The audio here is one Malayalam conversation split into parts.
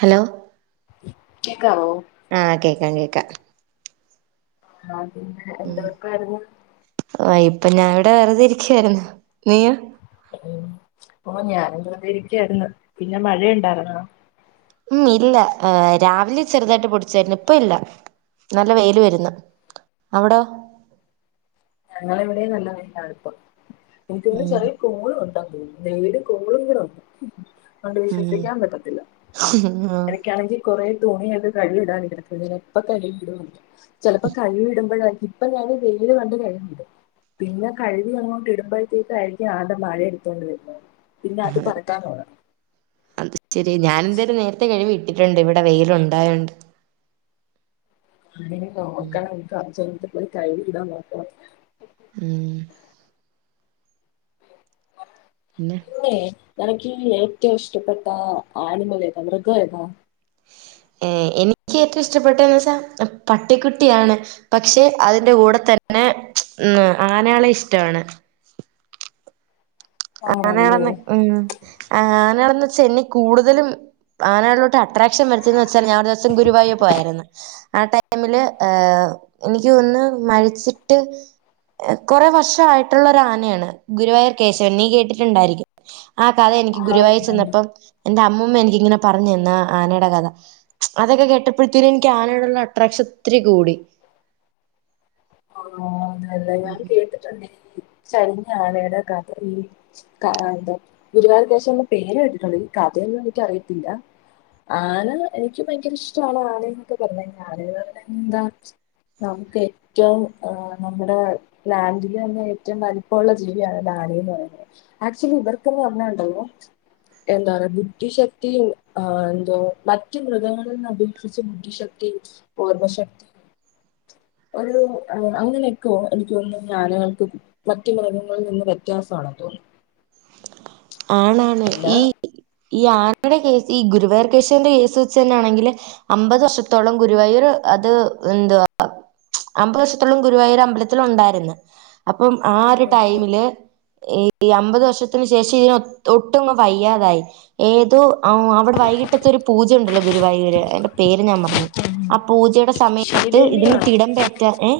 ഹലോ [inaudible] ആഹ് കേക്കാാം കേക്കാ ആ പിന്നെ എന്തൊക്കാരുന്നു അപ്പൊ ഞാൻ ഇവിടെ വെറുത ഇരിക്കുവായിരുന്നു നീയോ ഉ ഓ ഞാനും വെറുതേ ഇരിക്കായിരുന്നു പിന്നെ മഴയുണ്ടായിരുന്നോ ഉം ഇല്ല ർരാവിലെ ചെറുതായിട്ട് പൊടിച്ചായിരുന്നു ഇപ്പ ഇല്ല നല്ല വെയില് വരുന്നു അവിടോ ഞങ്ങളെവിടെയും നല്ല വെയിലാണിപ്പോ [unintelligible] ഉം ചെറിയ തുമ്മലു ഉണ്ടോ നെയ്യില് [unintelligible] അഒണ്ട് ഉം വിശ്വസിക്കാൻ പറ്റത്തില്ല ആഹ് എരക്കാണെങ്കി കൊറേ തുണിയെക്കെ കഴ്‌വി ഇടാൻ ഇര്ന്നപ്പഴേ എപ്പ കഴ്‌വി ഇടോ എന്തോ ചെലപ്പോ കഴ്‌വി ഇടുമ്പഴാ ഇപ്പൊ ഞാാന് വെയില് കണ്ട് ര പിന്നെ കഴ് വി അങ്ങോട്ട് ഇടുമ്പഴത്തേക്കായിയിരിക്കും ആടെ മഴ എടുത്തോണ്ട വരുന്നത് പിന്നെ അത് ആ പറക്കാൻ തുടങ്ങും അത് ശെരിയാ ഞാാനെന്തോലും നേരത്തെ കഴ് വി ഇട് ഇട്ടിട്ടുണ്ട് ഇവിടെ വെയില് ഉണ്ടായോണ്ട് ആ ഇനി നോക്കണം എനിക്കർജെൻഡ് പോയി കഴ്‌വി ഇടാം നോക്കണം ഉം പിന്നെ പിന്നേ നനക്ക് ഏറ്റവും ഇഷ്ടപ്പെട്ട ആനിമൽ ഏതാ മൃഗം ഏതാ ഏ എനിക്ക് ഏറ്റവും ഇഷ്ടപ്പെട്ട എന്ന് വച്ചാ പട്ടിക്കുട്ടിയാണ് പക്ഷെ അതിൻ്റെ കൂടെ തന്നെ ഉം ആനേളെ ഇഷ്ടാണ് ആണല്ലേ ആനളന്ന ഉം ആ ആനേളെ എന്ന് വെച്ച എനി കൂടുതലും ആനകളോട്ട് അട്രാക്ഷൻ വരുത്തുന്ന ച്ച ഞാരു ദിവസം ഗുരുവായൂർ പോയായിരുന്നു ആ ടൈം മില് എനി ക്കൊന്ന് മരിച്ചിട്ട് കൊറെ വർഷായിട്ടുള്ള ഒരു ആനയാണ് ഗുരുവായൂർ കേശ വൻ നീ കേട്ടിട്ടുണ്ടായിരിക്കും ആ കഥ എനിക്ക് ആ ഗുരുവായൂരു ഉണ്ടുണ്ട് ചെന്നപ്പം എന്റെ അമ്മൂ മ്മൂമ്മ എനിക്കിങ്ങനെ പറഞ്ഞതന്നാ ആനയുടെ കഥ അതൊക്കെ കേട്ടപ്പഴതേന് എനിക്ക് ആനയോടുളള അട്രാക്ഷൻ ഒത്തിരി കൂടി [inaudible] ഇല്ല ഞാൻ ഉം കേട്ടിട്ടുണ്ട് ഈ ചരി- ആനയുടെ കഥ മം കഥ ഗുരുവായൂർ കേശവൻ എന്ന പേര് കേട്ടിട്ടോണ്ട് ഈ കഥയൊന്നും എനിക്കറിയത്തില്ല ആന എനിക്ക് ഭയങ്കര ഇഷ്ടമാണ്. ആന എന്നുപറഞ്ഞ എന്താ നമുക്ക് ഏറ്റവും ഏഹ് നമ്മുടെ ലാൻഡിലുതന്നെ ഏറ്റവും വലിപ്പമുള്ള ജീവിയാണ് ആന എന്നുപറയുന്നത് ആക്ച്വലി ഇവർക്കെന്ന് പറഞ്ഞാലുണ്ടാലോ എന്താ പറയാ ബുദ്ധിശക്തിയും ആ എന്തോ മറ്റു മൃഗങ്ങളിൽന്ന് അപേക്ഷിച്ച് ബുദ്ധിശക്തിയും ഓർമ്മശക്തിയും- ഒരു അങ്ങനെയൊക്കോ എനിക്കുതോന്നുന്നു ഈ ആനകൾക്ക് മറ്റു മൃഗങ്ങളിൽനിന്ന് വ്യത്യാസമാണെന്നുതോന്നുന്നു ആണാണ് ഈ- ഈ ആനടെ കേസ് ഈ ഗുരുവായൂർ കേശവന്റെ കേസ് വെച്ചുതന്നാണെങ്കില്, അത് എന്തുവാ അമ്പത് വർഷത്തോളം ഗുരുവായൂർ അമ്പലത്തില് ഉണ്ടായിരുന്ന് അപ- അപ്പം ആ ഒരു ഓക്കെ ഓക്കെ ടൈമില്- ഈ അമ്പത് വർഷത്തിന് ശേഷം ഇയിന് [unintelligible] ഒട്ടും അങ്ങ് വയ്യാതായി ഏതോ ആ അവിടെ വൈകിട്ടത്തെ ഒരു പൂജ ഉണ്ടല്ലോ ഗുരുവായൂര് അയിൻ്റെ പേര് ഞാൻ മറന്നുപോയി ആ പൂജയുടെ സമയത്ത് ശീവേലി ഇതിന് കാണോ തിടമ്പേറ്റാൻ ഏ-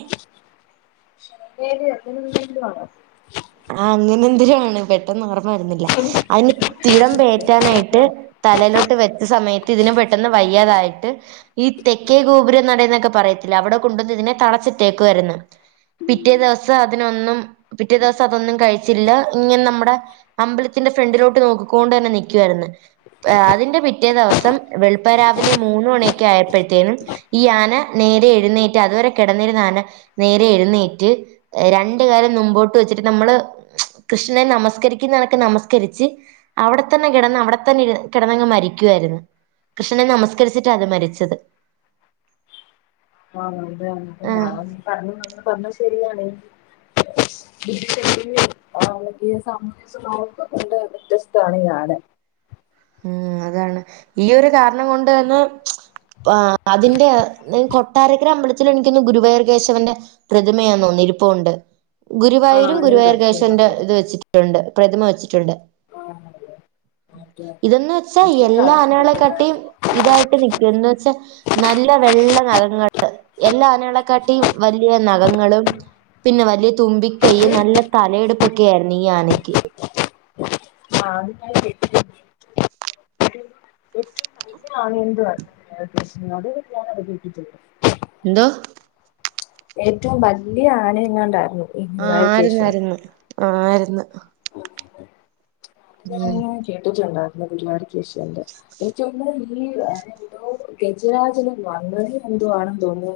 ശീവേലി [unintelligible] [inaudible] ആ അങ്ങനെ എന്തൊരോ ആണ് പെട്ടെന്ന് ഓർമ്മ ഓർമ്മവരുന്നില്ല അതിന് തിടം പേറ്റാനായിട്ട് തലയിലോട്ട് വെച്ച സമയത്ത് ഇതിന് പെട്ടെന്ന് വയ്യാതായിട്ട് ഈ തെക്കേ ഗോപുരം നടയുന്നൊക്കെ പറ- പറയത്തില്ല അവിടെ കൊണ്ടുവന്ന് ഇതിനെ തളച്ചിട്ടേക്കുവായിരുന്നു പിറ്റേ ദിവസം അതിനൊന്നും - അതൊന്നും കഴിച്ചില്ല ഇങ്ങനെ നമ്മുടെ അമ്പലത്തിന്റെ ഫ്രണ്ടിലോട്ട് നോക്കിക്കൊണ്ട് തന്നെ നിക്ക് നിൽക്കുവായിരുന്നു അതിന്റെ പിറ്റേ ദിവസം വെളുപ്പാൻ രാവിലെ മൂന്നുമണിയൊക്കെ ആയപ്പഴത്തേനും ഈ ആന നേരെ എഴുന്നേറ്റ് അതുവരെ- കിടന്നിരുന്ന ആന നേരെ എഴുന്നേറ്റ് രണ്ട് കാലും മുൻമ്പോട്ട്- വച്ചിട്ട് നമ്മള് കൃഷ്ണനെ നമസ്കരിച്ച്, അവിടെ തന്നെ ഇരു കിടന്നങ്ങ് മരിക്കുവായിരുന്നു കൃഷ്ണനെ നമസ്കരിച്ചിട്ടാ അത് മരിച്ചത് ആ അതെയ [unintelligible] തെ ആഹ് ഞാൻ പറഞ്ഞു പറഞ്ഞത് ശരിയാണ് ബുദ്ധിശക്തിയും ആ മറ്റേ സാമ്പത്തിക സ്ത്രോതസ് ഒക്കെക്കൊണ്ട് വ്യത്യസ്താണ് ഈ നാട് മം അതാണ് ഈ ഒരു കാരണം കൊണ്ടാണ്- ആ അതിന്റെ കൊട്ടാരക്കര അമ്പല എനിക്കുതോന്നുന്നു ഗുരുവായൂർ കേശവന്റെ പ്രതിമയാന്ന് തോന്നുന്നു ഇരുപ്പോണ്ട് ഗുരുവായൂരും ആഹ് ഞാൻ ഗുരുവായൂർ കേശവൻ്റെ കണ്ടിട്ടുണ്ട് ഇത് വെച്ചിട്ടുണ്ട് പ്രതിമ വചിരിക്കുന്നത് അതെ അതെ വച്ചിട്ടോണ്ട് ഇതെന്ന് വെച്ചാ എനിക്ക് എല്ലാ കഥ കേട്ടിട്ടുണ്ട് ആനകളെക്കാട്ടെയും ഇതായിട്ട് നൽക്കും എന്നന്ന് വെച്ചാ നല്ല വെള്ള നഖങ്ങൾ എല്ലാ ആനകളെക്കാട്ടെയും വലിയ നഖങ്ങളും പിന്നെ വലിയ തുമ്പിക്കൈയ് അത് നല്ല തലയെടുപ്പൊക്കെ ആയിരുന്നു ഈ ആനക്ക് ആ [unintelligible] എന്തോ? ഏറ്റവും വലിയ ആന എങ്ങണ്ടായിരുന്നു ആ ആയിരുന്ന് ആ ആയിരുന്നു [inaudible] ഉം ഞാനിങ്ങനെ കേട്ടിട്ട്ണ്ട് [unintelligible] പരിപാടി കേശവൻ്റെ എനിക്കോന്ന് ഈ എന്തോ ഗജരാജന് [unintelligible] എന്തോ ആണെന്ന് തോന്നുന്നു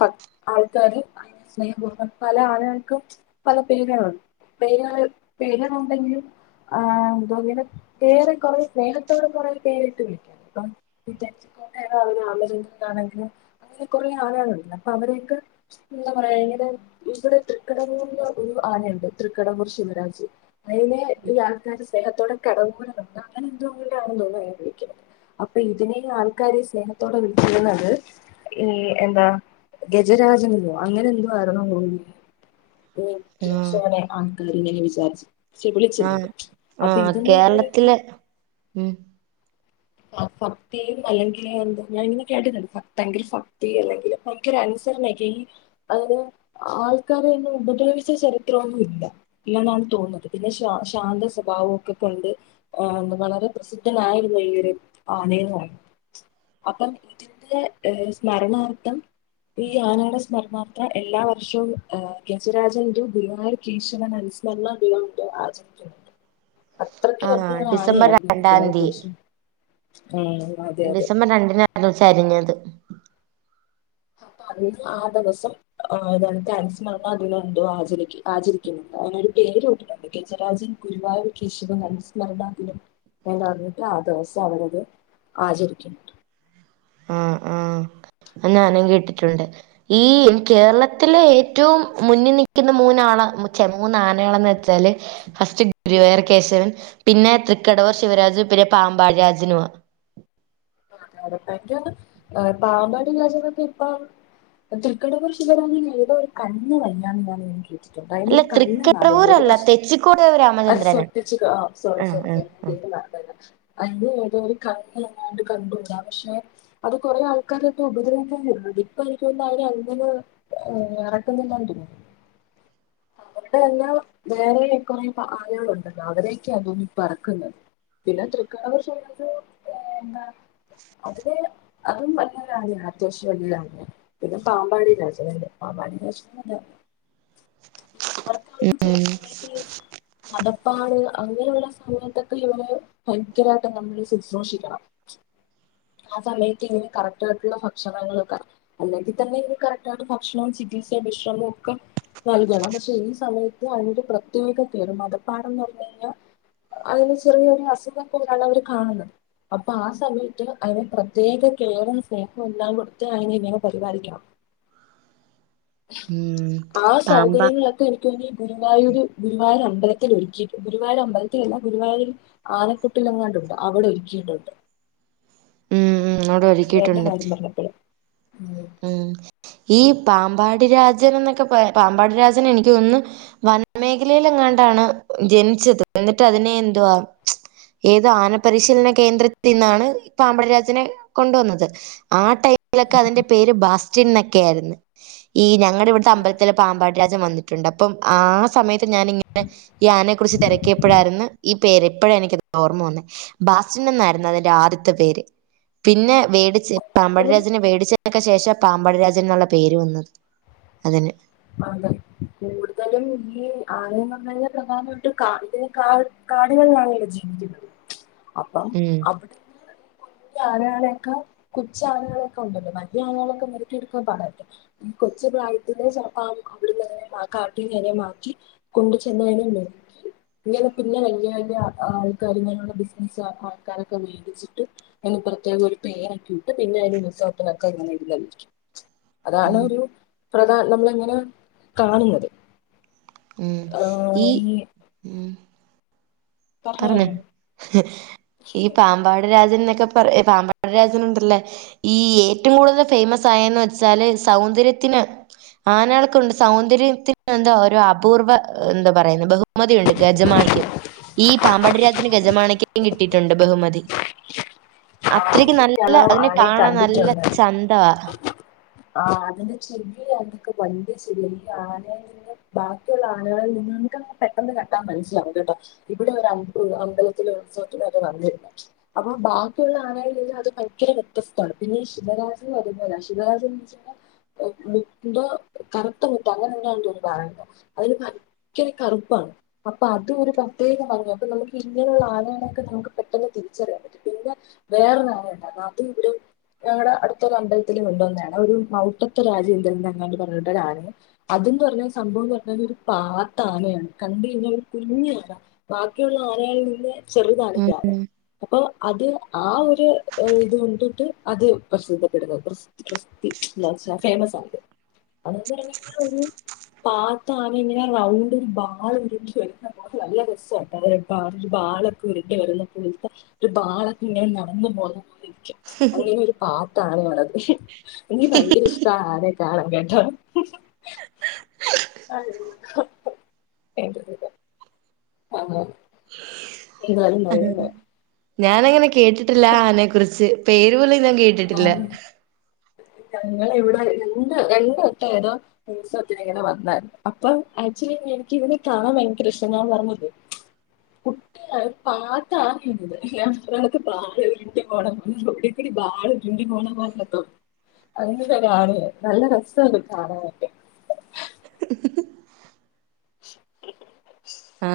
സ ആൾക്കാര് സ്നേഹ [unintelligible] പല ആനകൾക്കും പലപേരുകളുണ്ട് പേരുകള് പേര്കളുണ്ടെങ്കിലും ആ എന്തോ ഇങ്ങനെ ഏറെ കൊറെ സ്നേഹത്തോടെ കൊറെ പേരിട്ട് വിളിക്കാണ് ഇപ്പം [unintelligible] ആഗ്രഹിച്ചിട്ടാണെങ്കിലും [unintelligible] കൊറേ ആനകളുണ്ട അപ്പൊ അവരെയൊക്കെ എന്താ പറയാ എങ്ങനെ ഇവിടെ തൃക്കടമൂ [unintelligible] ഒരു ആനയുണ്ട് തൃക്കടമൂർ ശിവരാജ് അയിനെ ഈ ആൾക്കാര് സ് സ്നേഹത്തോടെ കടവൂര് ന്നോ ന്തോ അങ്ങനെ എന്തോ ഊരാണെന്ന് തോന്നുന്നു അയിനെ വിളിക്കുന്നത് അപ്പൊ ഇതിനെ ആൾക്കാര് സ്നേഹത്തോടെ വിളിക്കുന്നത് ഈ എന്താ ഗജരാജനെന്നോ അങ്ങനെ എന്തോ ആരുന്നു തോന്നുന്നു [unintelligible] ആ കാര്യങ്ങനെ വിചാരിച്ച് ആ വിളിച്ചിരുന്നത് ആ അപ്പൊ ഇതെന്ന് പറഞ്ഞു കഴിഞ്ഞാൽ കേരളത്തില് ഉം ആ ഭക്തിയും അല്ലെങ്കില് എന്താ ഞാന ഇങ്ങനെ കേട്ടിട്ടണ്ട് ഭയങ്കര ഭക്തി അല്ലെങ്കില് ഭയങ്കര അനുസരണക്കെ അതിന് ആൾക്കാരെ ഒന്നും ഉപദ്രവിച്ച ചരിത്രവൊന്നും ഇല്ല ഇല്ലെന്നാണ് തോന്നുന്നത് പിന്നെ ശാ ശാന്ത സ്വഭാവം ഒക്കെ കൊണ്ട് [unintelligible] പ്രസിദ്ധനായിരുന്നു ഈ ഒര് ആനെന്ന് പറയാം അപ്പം ഇതിൻ്റെ സ്മരണാർത്ഥം ഈ ആനേടെ സ്മരണ ത്ര എല്ലാ വർഷവും ഗജരാജൻ ദു ഗുരുവായൂർ കേശവൻ അനുസ്മരണ ദിനം മറ്റോ ആചരിക്കുന്നുണ്ട് അത്രയ്ക്ക് ആ വലിയ ഒരു ഡിസംബർ ആനയായിരുന്നു ഗുരുവായൂർ രണ്ടാംതി കേശവൻ ഉം അതെ അതെ ഡിസംബർ രണ്ടിനാണ് ചരിഞ്ഞത് അപ്പൊ അതിന്ന് ആ ദിവസം [unintelligible] അനുസ്മരണാ ദിനം ന്തോ ആചരിക്ക് ആചരിക്കുന്നുണ്ട് അവനൊരു പേരു ഇട്ടിട്ടുണ്ട് ഗജരാജൻ ഗുരുവായൂർ കേശവൻ അനുസ്മരണാദിനം എന്ന അറിഞ്ഞിട്ട് ആ ദെവസം അവരത് ആചരിക്കുന്നു ആ ആ അ അ് ഞാനും കേട്ടിട്ടുണ്ട് ഈ കേരളത്തിലെ ഏറ്റവും മുന്നിൽ നിക്കുന്ന മൂന്നാള ച്ചെ മൂന്ന് ആനകളന്ന് വെച്ചാല് ഫസ്റ്റ് ഗുരുവായൂർ കേശവൻ പിന്നെ തൃക്കടവൂർ ശിവരാജു പിന്നെ പാമ്പാഴ രാജനുമാ അതെ അതെ എനിക്ക് ഓന്ന് ന്നും പാമ്പാടി രാജനൊക്കെ ഇപ്പം തൃക്കടവൂർ ശിവരാമന് ഏതോ ഒരു കണ്ണ് വയ്യാന്ന് ഞാനിങ്ങനെ കേട്ട അല്ല അയിനൊരു കണ്ണ് കാണില്ല ഒരു തൃക്കടവൂരല്ല വർഷ തെച്ചിക്കോട് രാമചന്ദ്രനാ ആഹ് ആഹ് ആഹ് [unintelligible] അതിന് ഏതോ ഒരു കണ്ണെങ്ങാണ്ട് കണ്ടൂടാ പക്ഷെ അത് കൊറെ ആൾക്കാരെയെക്കെ ഉപദ്രവിക്കൻ വ ര്ന്ന്ണ്ട് ഇപ്പൊ എനിക്ക് ഓന്നുന്നു അവരങ്ങനെ എറക്കുന്നില്ലാന്ന് തോന്നു [unintelligible] ആനകളുണ്ടല്ലോ അവരെയൊക്കെയാ ഇപ്പൊ എറക്കുന്നത് പിന്നെ തൃക്കടവൂർ ശിവരാമ [unintelligible] അതില് അതും വൽയൊരു ആനയാ അത്യാവശ്യം വല്യൊരു ആനയാ പിന്നെ പാമ്പാടി രാജന്ണ്ട് പാമ്പാടി രാജനുതേ പിന്നെ ഇവർക്കാ ഒരു ചെല ഉം സമയത്ത് മദം പ്പാണ് അങ്ങനെയുള്ള സമയത്തൊക്കെ ഇവരേ ഭയങ്കരായിട്ട് നമ്മള് ശിശ്രൂഷിക്കണം ആ സമയത്ത് ഇങ്ങനെ കറക്റ്റ് ആയിട്ടുള്ള ഭക്ഷണങ്ങൾ ഒക്കെഅല്ലെങ്കിൽ തന്നെ ഇ കറക്റ്റ് ആയിട്ട് ഭക്ഷണവും ചികിത്സ വിശ്രമവും ഒക്കെ നൽകണം പക്ഷെ ഈ സമയത്ത് അതിനൊരു പ്രത്യേക കേറിമാറ്റം പ്പാടന്ന് പറഞ്ഞു കഴിഞ്ഞാ അതിന് ചെറിയൊരു അസുഖം പോലാണ് അവര് കാണുന്നത് അപ് പ്പാ ആ സമയത്ത് അതിനെ പ്രത്യേക കേറും സ്നേഹം എല്ലാം കൊടുത്ത് അതിനെ ഇങ്ങനെ പരിപാലിക്കണം ഉം ആ പാമ്പ സൗകര്യങ്ങളൊക്കെ എനിക്ക് തോന്ന് ന് ഗുരുവായൂര് ഗുരുവായൂരാണ് അമ്പലത്തിൽ ഒരുക്കിയിട്ട് ഗുരുവായർ അമ്പത്തിലല്ല ഗുരുവായൂർ ആനക്കുട്ടിലങ്ങാണ്ടുണ്ട് അവിടെ ഒരുക്കിയിട്ടുണ്ട് ഉം ഇങ്ങോട് ഗുരുവായൂരിന്റെ ഒരുക്കിട്ടുണ്ട് കാര്യം പറഞ്ഞപ്പഴ് ഉം ഈ പാമ്പാടി രാജനെന്നൊക്കെ പ പാമ്പാടി രാജൻ എനിക്ക് തോന്നുന്നു വനമേഖലേൽ എങ്ങാണ്ടാണ് ജനിച്ചത് എന്നിട്ട് അതിനെ എന്തുവാ ഏതോ ആന പരിശീലന കേന്ദ്രത്തി നിന്നാണ് പാമ്പാടി രാജനെ കൊണ്ടുവന്നത് ആ ടൈമിലൊക്കെ അതിന്റെ പേര് ബാസ്റ്റിൻന്നൊക്കെ ആയിരുന്നു ഈ ഞ അങ്ങനെ ഇവിടത്തെ അമ്പലത്തില് പാമ്പാടി രാജൻ വന്നു അപ്പം ആ സമയത്ത് ഞാനിങ്ങനെ ഈ ആനെ കുറിച്ച് തിരക്കിയപ്പോഴായിരുന്നു ഈ പേരിപ്പോഴാണ് എനിക്ക് ഓർമ്മ വന്ന ബാസ്റ്റിൻ എന്നായിരുന്നു അതിന്റെ ആദ്യത്തെ പേര് പിന്നെ മേടിച്ച് കൂടുതലും പാമ്പടിരാജനെ - അതിനൊക്കെ ശേഷം പാമ്പടരാജൻന്നുള്ള പേര് വന്നത് അതിന് അതെ കൂടുതലും ഈ ആന [unintelligible] പ്രധാനമായിട്ടും കാടുകളിലാണല്ലോ ഇവിടെ ജീവിക്കുന്നത് അപ്പം ഉം അവിടെ ആനകൾ ഉണ്ടല്ലോ വലിയ ആനളൊക്കെ മെരുക്കിയെടുക്കാൻ പാടല്ലെ ഈ കൊച്ചു പ്രായത്തിലെ അവിടുന്ന് കാട്ടിന്ന്മാക്കി കൊണ്ട ചെന്നതിനും മെരുക്കി ഇങ്ങനെ പിന്നെ വലിയ വലിയ ആൾക്കാർ ഇങ്ങനെയുള്ള ബിസിനസ് ആൾക്കാരൊക്കെ മേടിച്ചിട്ട് ഐന്ന് പ്രത്യേകം ഒരു പേരക്കിയിട്ട് പിന്നെ അതിനും ഉത്സവത്തിനൊക്കെ [unintelligible] അതാണ് ഉം ഒരു [unintelligible] കാണുന്നത് ഉം ഈ പറഞ്ഞല്ലോ പറഞ്ഞു ഈ പാമ്പാട് രാജ ന്നൊക്കെ പറ പാമ്പരാജനുണ്ടല്ലോ ഈ ഏറ്റവും കൂടുതൽ ഫേമസ് ആയന്ന് വെച്ചാല് സൗന്ദര്യത്തിന് ആനാൾക്കുണ്ട് സൗന്ദര്യത്തിന് എന്താ ഒരു അപൂർവ എന്താ പറയുന്ന ബഹുമതി ഉണ്ട് ഗജമാണിക്യം ഈ പാമ്പടി രാജന് ഗജമാണക്യം കിട്ടിയിട്ടുണ്ട് ബഹുമതി അത്രക്ക് ഞാൻ നല്ല അതിനെ ആനയെ കാണൻ നല്ല കണ്ടിട്ടുണ്ട് ചന്തവാ [unintelligible] ബാക്കിയുള്ള ആനകളിൽ നിന്ന് ഇൻക്ക് അങ്ങനെ പെട്ടെന്ന് കണ്ടാ മനസ്സിലാവൂല ട്ടോ ഇവിടെ ഒരു അമ്പലത്തിൽ ഉത്സവത്തിന് അത് വന്നിരുന്നു അപ്പൊ ബാക്കിയുള്ള ആനയിൽ നിന്ന് അത് ഭയങ്കര വ്യത്യസ്താണ് പിന്നെ ഈ ശിവരാത്രി [unintelligible] മുട്ട കറുത്ത മുട്ട അങ്ങനെ തന്നെയ തോന്നണു കാണാൻ അതിന് ഭയങ്കര കറുപ്പാണ് അപ്പൊ അത് ഒരു പ്രത്യേക ഭംഗിയാ അപ്പോ നമുക്ക് ഇങ്ങനെയുള്ള ആനേനൊക്കെ നമുക്ക് പെട്ടെന്ന് തിരിച്ചറിയാൻ പറ്റും പിന്നെ വേറൊരു ആന ഉണ്ടായിരുന്നു അത് ഈയിടെ ഞങ്ങടെ അടുത്തൊരു അമ്പലത്തിൽ വന്നേയാണ് ഒരു മൗട്ടത്തെ രാജേന്ദ്രൻ എന്ന അങ്ങാണ്ട് പറഞ്ഞിട്ടരാനയെ അതന്ന് പറഞ്ഞ സംഭവം കേട്ടാൽ ഒരു പാത്ത ആനയാണ് കണ്ട കഴിഞ്ഞാൽ ഒരു കുഞ്ഞു ബാക്കിയുള്ള ആനകളിൽ നിന്ന് ചെറുതാണ് യാദവ് ഉം അപ്പൊ അത് ആ ഒരു ഇത് കൊണ്ടിട്ട് അത് പ്രസിദ്ധപ്പെടുന്നത് [unintelligible] അതന്ന് പറഞ്ഞാ ഒരു പാത്ത ആന ഇങ്ങനെ റൗണ്ട് ഒരു ബാൾ ഉരുങ്ങി [unintelligible] വരുന്നപ്പോലത്തെ ഒരു ബാളൊക്കെ ഇങ്ങനെ നടന്നു പോകുന്ന പോലെ അങ്ങനെ ഒരു പാ [unintelligible] എനിക്ക് ഭയങ്കര ഇഷ്ട ആ [unintelligible] [inaudible] എന്താലും നല്ലതാ ഞാൻ അങ്ങനെ കേട്ടിട്ടില്ല ആനെ കുറിച്ച് പേരുപോലും - കേട്ടിട്ടില്ല ഞങ്ങള ഇവിടെ രണ്ട് രണ്ട് ട്ടോം ഏതോ ഉത്സവത്തിന് ങ്ങനെ വന്നാർന്നു അപ്പൊ ആക്ച്വലി എനിക്ക്‌ ഇവനെ കാണാൻ ഭയങ്കര ഇഷ്മാ ന്ന് പറഞ്ഞിട്ട് കുട്ടിയ [unintelligible] നിക്ക് [unintelligible] ലുങ്കി കോണ [unintelligible] അങ്ങനത്തെ കാണ നല്ല രസാത് കാണാനൊക്കെ ആ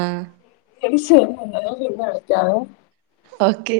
എടി [unintelligible] അടക്കാവെ ഓക്കെ